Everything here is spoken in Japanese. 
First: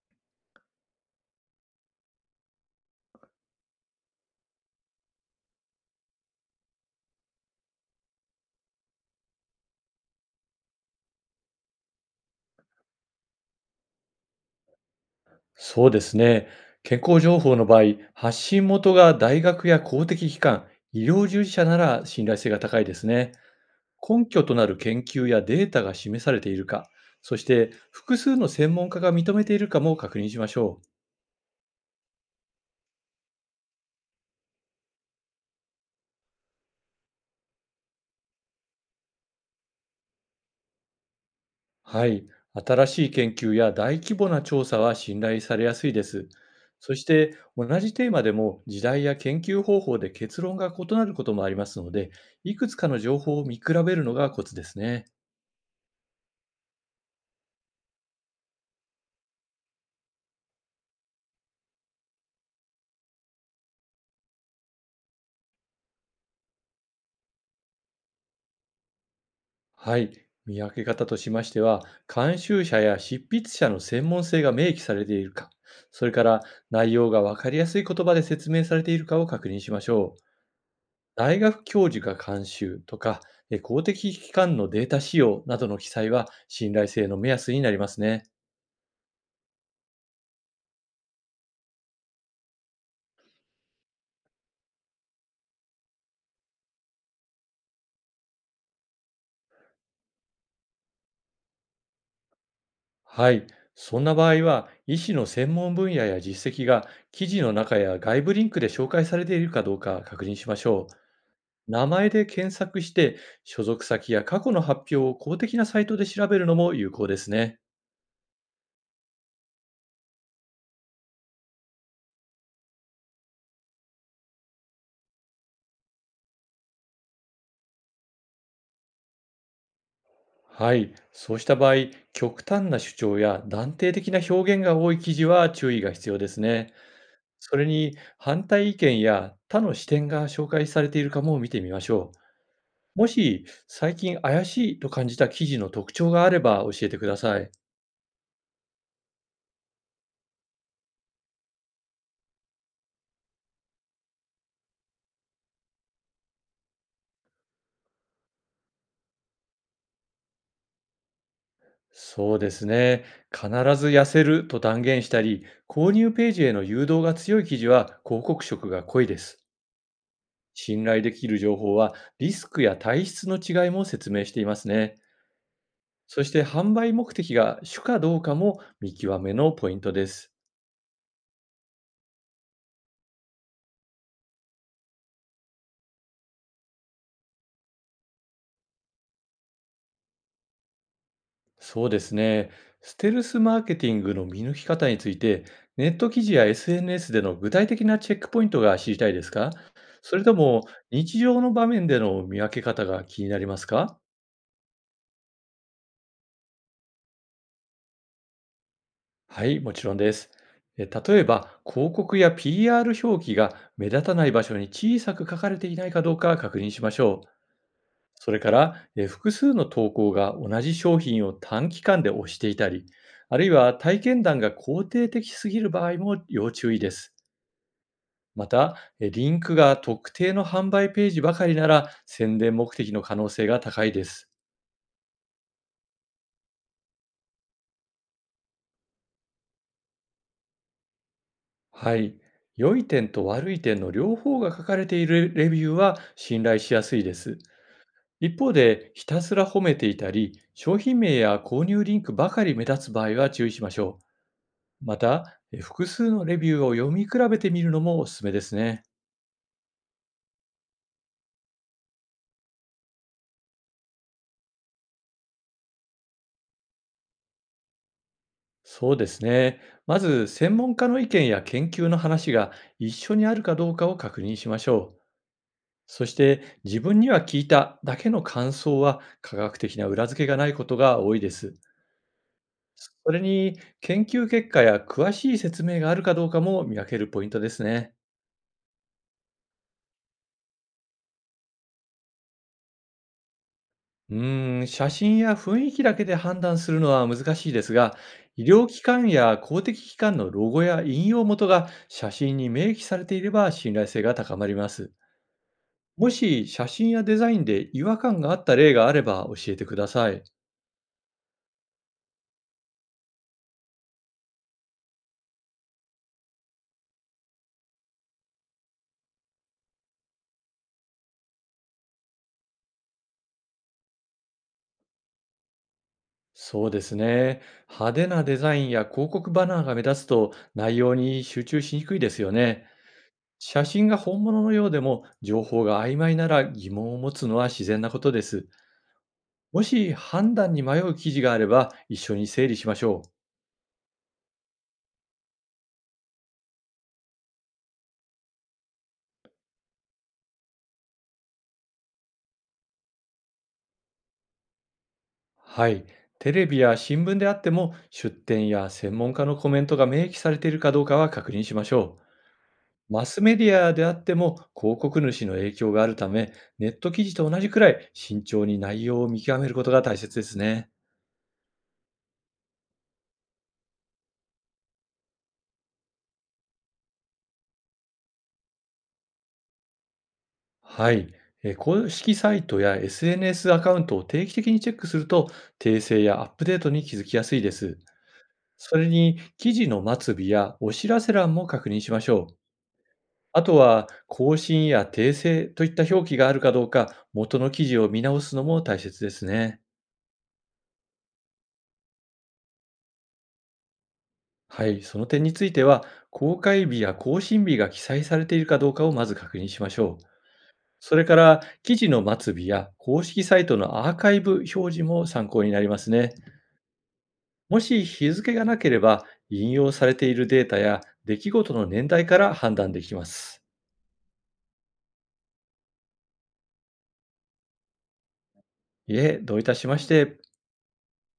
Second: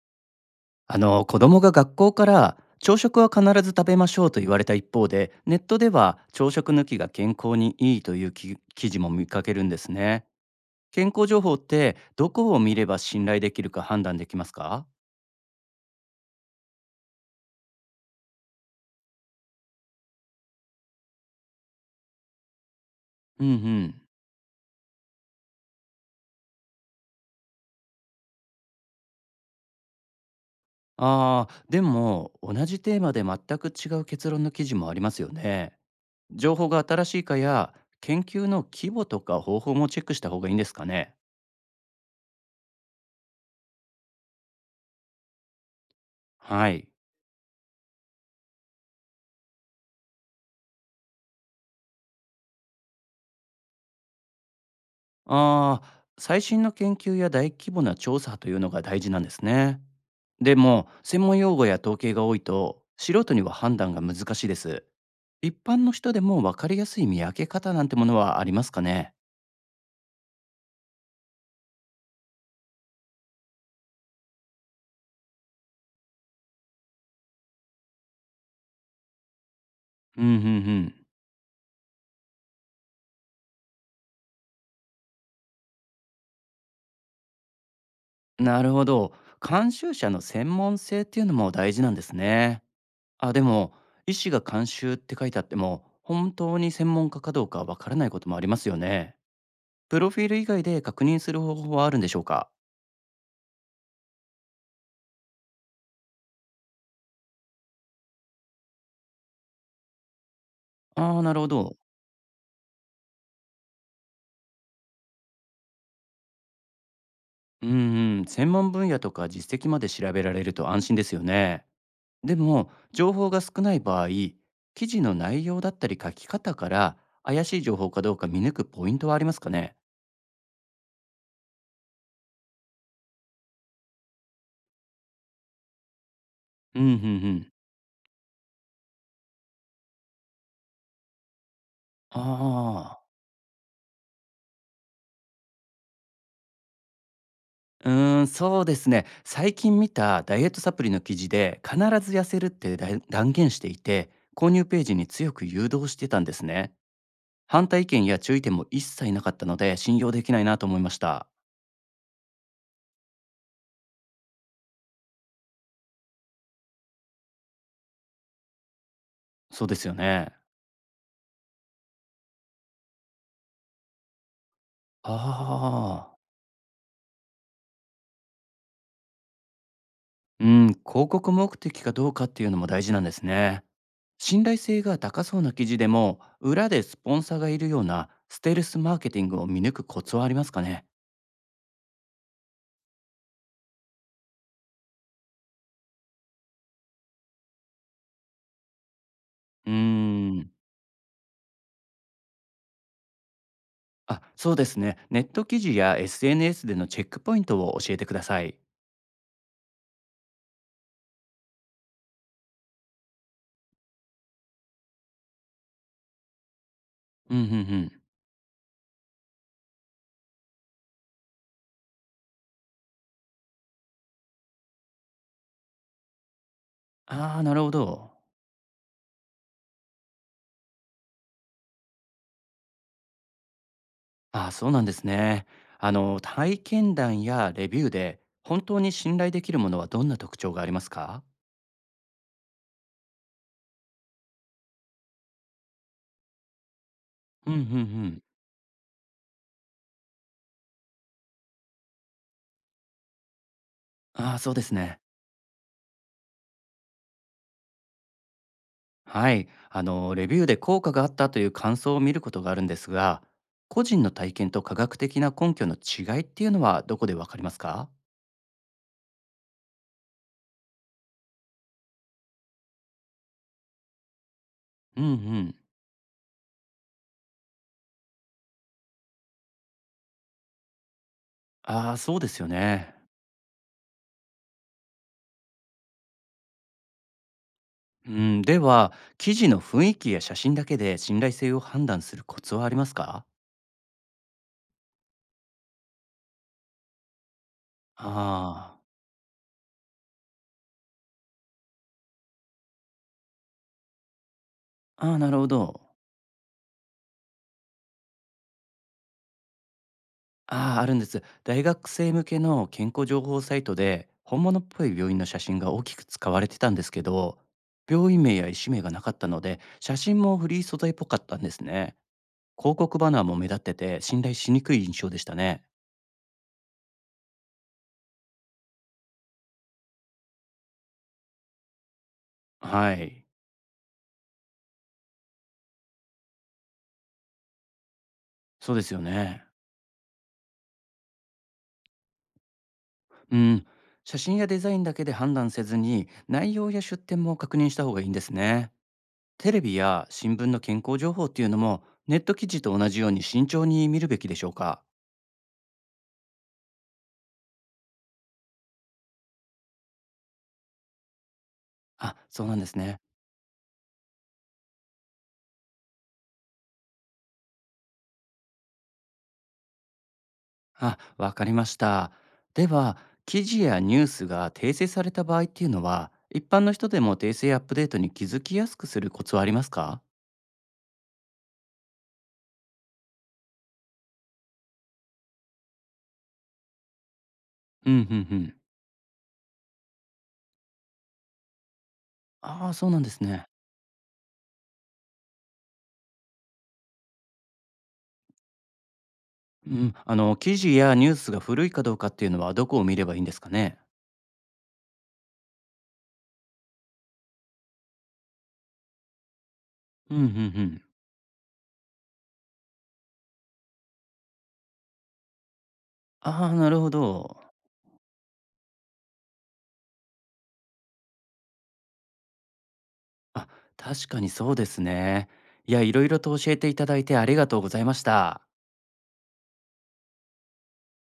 子供が学校から朝食は必ず食べましょうと言われた一方で、ネットでは朝食抜きが健康にいいという記事も見かけるんですね。健康情報ってどこを見れば信頼できるか判断できますか？そうですね。健康情報の場合、発信元が大学や公的機関、医療従事者なら信頼性が高いですね。うんうん。根拠となる研究やデータが示されているか、そして複数の専門家が認めているかも確認しましょう。でも、同じテーマで全く違う結論の記事もありますよね。情報が新しいかや、研究の規模とか方法もチェックした方がいいんですかね？はい。新しい研究や大規模な調査は信頼されやすいです。はい。そして同じテーマでも時代や研究方法で結論が異なることもありますので、いくつかの情報を見比べるのがコツですね。ああ、最新の研究や大規模な調査というのが大事なんですね。でも、専門用語や統計が多いと、素人には判断が難しいです。一般の人でも分かりやすい見分け方なんてものはありますかね？はい。見分け方としましては、監修者や執筆者の専門性が明記されているか、それから内容がわかりやすい言葉で説明されているかを確認しましょう。うんうん。大学教授が監修とか、公的機関のデータ使用などの記載は信頼性の目安になりますね。うん。なるほど。監修者の専門性っていうのも大事なんですね。あ、でも、医師が監修って書いてあっても、本当に専門家かどうかわからないこともありますよね。プロフィール以外で確認する方法はあるんでしょうか？はい。そんな場合は、医師の専門分野や実績が記事の中や外部リンクで紹介されているかどうか確認しましょああー、なるほう。ど。名前で検索して、所属先や過去の発表を公的なサイトで調べるのも有効ですね。うんうん、専門分野とか実績まで調べられると安心ですよね。でも、情報が少ない場合、記事の内容だったり書き方から怪しい情報かどうか見抜くポイントはありますかね？はい、そうした場合、極端な主張や断定的な表現が多い記事は注意が必要ですね。うんうんうん。それに、反対意見や他の視点が紹介されているかも見てみましょう。あもし、最近怪しいと感じた記事の特徴があれば教えてください。あー、そうですね。最近見たダイエットサプリの記事で、必ず痩せるって断言していて、購入ページに強く誘導してたんですね。反対意見や注意点も一切なかったので、信用できないなと思いました。そうですね。必ず痩せると断言したり、購入ページへの誘導が強い記事は広告色が濃いです。そうですよね。信頼できる情報は、リスクや体質の違いも説明していますね。ああー。そして販売目的が主かどうかも見極めのポイントです。うん、広告目的かどうかっていうのも大事なんですね。信頼性が高そうな記事でも、裏でスポンサーがいるようなステルスマーケティングを見抜くコツはありますかね？そうですね。ステルスマーケティングの見抜き方について、ネット記事や SNS での具体的なチェックポイントが知りたいですか？うーそれとん。も、日常の場面での見分け方が気になりますか？あ、そうですね。ネット記事や SNS でのチェックポイントを教えてください。はい、もちろんです。例えば、広告や PR 表記が目立たない場所に小さく書かれていないかどうか確認しましょう。うんうんうん。それから、複数の投稿が同じ商品を短期間で推していたり、あるいは体験談が肯定的すぎる場合も要注意です。ああ、なるほど。また、リンクが特定の販売ページばかりなら宣伝目的の可能性が高いです。ああ、そうなんですね。体験談やレビューで、本当に信頼できるものはどんな特徴がありますか？はい。良い点と悪い点の両方が書かれているレビューは信頼しやすいです。うんうんうん。一方で、ひたすら褒めていたり、商品名や購入リンクばかり目立つ場合は注意しましょああ、そうですう。まね。た、複数のレビューを読み比べてみるのもおすすめですね。はい、レビューで効果があったという感想を見ることがあるんですが、個人の体験と科学的な根拠の違いっていうのはどこでわかりますか？そうですね。まず、専門家の意見や研究の話が一緒にあるかどうかを確認しましょう。うんうん。そして、自分には聞いただけの感想は科学的な裏付けがないことが多いです。ああ、そうですよね。それに、研究結果や詳しい説明があるかどうかも見分けるポイントですね。うん、では、記事の雰囲気や写真だけで信頼性を判断するコツはありますか？うーん、写真や雰囲気だけで判断するのは難しいですが、医療あ機関や公的機関のロゴや引用元が写真に明記されていれば信頼性が高まります。あ、ああ、なるほど。もし写真やデザインで違和感があった例があれば教えてください。ああ、あるんです。大学生向けの健康情報サイトで、本物っぽい病院の写真が大きく使われてたんですけど、病院名や医師名がなかったので、写真もフリー素材っぽかったんですね。広告バナーも目立ってて、信頼しにくい印象でしたね。そうですね。派手なデザインや広告バナーが目立つと、内容に集中しにくいですよね。はい。写真が本物のようでも、情報が曖昧なら疑問を持つのは自然なことです。そうですよね。もし判断に迷う記事があれば一緒に整理しましょう。うん。写真やデザインだけで判断せずに、内容や出典も確認した方がいいんですね。テレビや新聞の健康情報っていうのも、ネット記事と同じように慎重に見るべきでしょうか。はい。テレビや新聞であっても、出典や専門家のコメントが明記されているかどうかは確認しましょあ、そうなんですう。ね。マスメディアであっても広告主の影響があるため、ネット記事と同じくらい慎重に内容を見極めることが大切ですね。あ、わかりました。では、記事やニュースが訂正された場合っていうのは、一般の人でも訂正アップデートに気づきやすくするコツはありますか？はい。公式サイトや SNS アカウントを定期的にチェックすると、訂正やアップデートに気づきやすいです。うんうんうん。それに、記事の末尾やお知らせ欄も確認しましょう。ああ、そうなんですあね。とは、更新や訂正といった表記があるかどうか、元の記事を見直すのも大切ですね。うん、記事やニュースが古いかどうかっていうのはどこを見ればいいんですかね？はい、その点については、公開日や更新日が記載されているかどうかをまず確認しましょう。うんうんうん。それから、記事の末尾や公式サイトのアーカイブ表示も参考になりますね。ああ、なるほど。もし日付がなければ、引用されているデータや出来事の年代から判断できます。あ、確かにそうですね。いや、いろいろと教えていただいてありがとうございました。いえ、どういたしまして。